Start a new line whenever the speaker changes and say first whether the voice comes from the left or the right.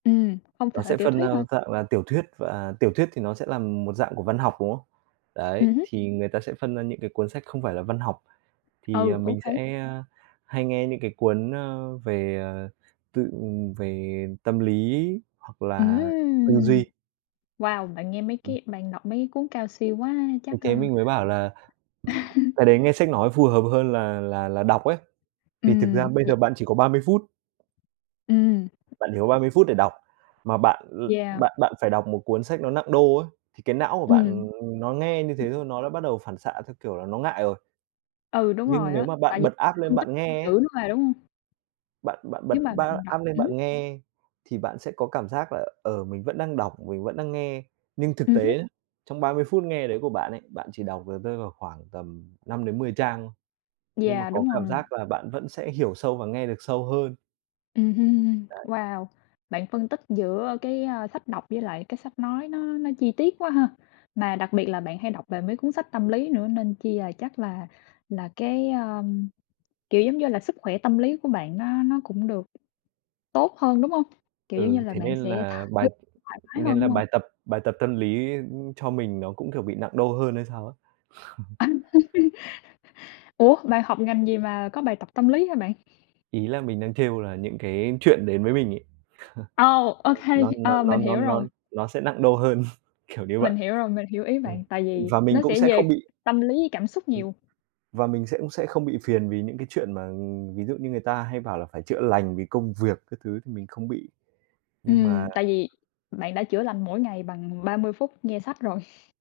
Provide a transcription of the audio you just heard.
left: Ừm, hông
right: Nó
left: sợ
right: sẽ
left: tiểu
right: phân ra
left: thuyết hả?
right: dạng là tiểu thuyết, và tiểu thuyết thì nó sẽ là một dạng của văn học, đúng không? Đấy,
left: Ừm hứm.
right: thì người ta sẽ phân ra những cái cuốn sách không phải là văn học, thì
left: Ừ, ô
right: mình
left: kê.
right: sẽ hay nghe những cái cuốn, ơ, về, ờ, tự, ừm, về tâm lý hoặc là tư
left: Ừm!
right: duy.
left: Wow, bạn nghe mấy
right: Ừm.
left: cái bạn đọc mấy cuốn cao siêu quá,
right: Ừ,
left: chắc, ơ
right: thế mình mới bảo là cái đấy nghe sách nói phù hợp hơn là là là đọc ấy, vì thực ra
left: Ừm,
right: bây
left: yeah.
right: giờ bạn chỉ có 30 phút.
left: Ừm.
right: Bạn chỉ có 30 phút để đọc, mà bạn l
left: Yeah.
right: bạn bạn phải đọc một cuốn sách nó nặng đô ấy, thì cái não của
left: Ừm.
right: bạn nó nghe như thế
left: [unintelligible]
right: thôi, nó đã bắt đầu phản xạ theo kiểu là nó ngại rồi.
left: Ừ, đúng rồi
right: Nhưng nếu
left: á,
right: mà bạn
left: tại vì
right: bật app
left: [unintelligible]
right: lên
left: phân tích
right: bạn
left: [unintelligible]
right: nghe
left: chữ
right: ấy
left: nữa mà, đúng hông?
right: bạn bạn bật
left: Nếu mà
right: ba
left: bạn đọc
right: app lên
left: ừm.
right: bạn nghe thì bạn sẽ có cảm giác là, ờ, mình vẫn đang đọc, mình vẫn đang nghe. Nhưng thực
left: Ừm hứm.
right: tế, trong 30 phút nghe đấy của bạn ấy, bạn chỉ đọc được rơi vào khoảng tầm 5-10 trang thôi, nhưng mà
left: Yeah,
right: có
left: đúng
right: cảm
left: rồi.
right: giác là bạn vẫn sẽ hiểu sâu và nghe được sâu hơn.
left: Ừm hưm,
right: Đấy.
left: wow! Bạn phân tích giữa cái, ơ, sách đọc với lại cái sách nói nó nó chi tiết quá ha, mà đặc biệt là bạn hay đọc về mấy cuốn sách tâm lý nữa nên chi, à, chắc là là cái, a, kiểu, giống như là, sức khỏe tâm lý của bạn nó nó cũng được tốt hơn, đúng hông? Kiểu, giống như
right: Ừ,
left: là,
right: thế
left: bạn
right: nên
left: sẽ th
right: là bài
left: [unintelligible] thoải mái hơn,
right: nên là
left: đúng hông?
right: bài tập bài tập tâm lý, ưm, cho mình nó cũng, kiểu, bị nặng đô hơn hay sao á.
left: Ủa, bạn học ngành gì mà có bài tập tâm lý hả bạn?
right: Ý là mình đang trêu là những cái chuyện đến với mình ấy,
left: Ồ! OK,
right: nó nó
left: ờ,
right: nó
left: mình
right: nó nó
left: hiểu rồi.
right: nó nó sẽ nặng đô hơn, kiểu như vậy.
left: Mình hiểu rồi, mình hiểu ý
right: Ừm,
left: bạn, tại vì
right: và mình
left: nó
right: cũng
left: sẽ
right: sẽ
left: về
right: không bị
left: tâm lý với cảm xúc
right: Ừm,
left: nhiều.
right: và mình sẽ cũng sẽ không bị phiền vì những cái chuyện mà, ừm, ví dụ như người ta hay bảo là phải chữa lành vì công việc các thứ thì mình không bị. Nhưng mà
left: Ừm, tại vì bạn đã chữa lành mỗi ngày bằng 30 phút nghe sách rồi.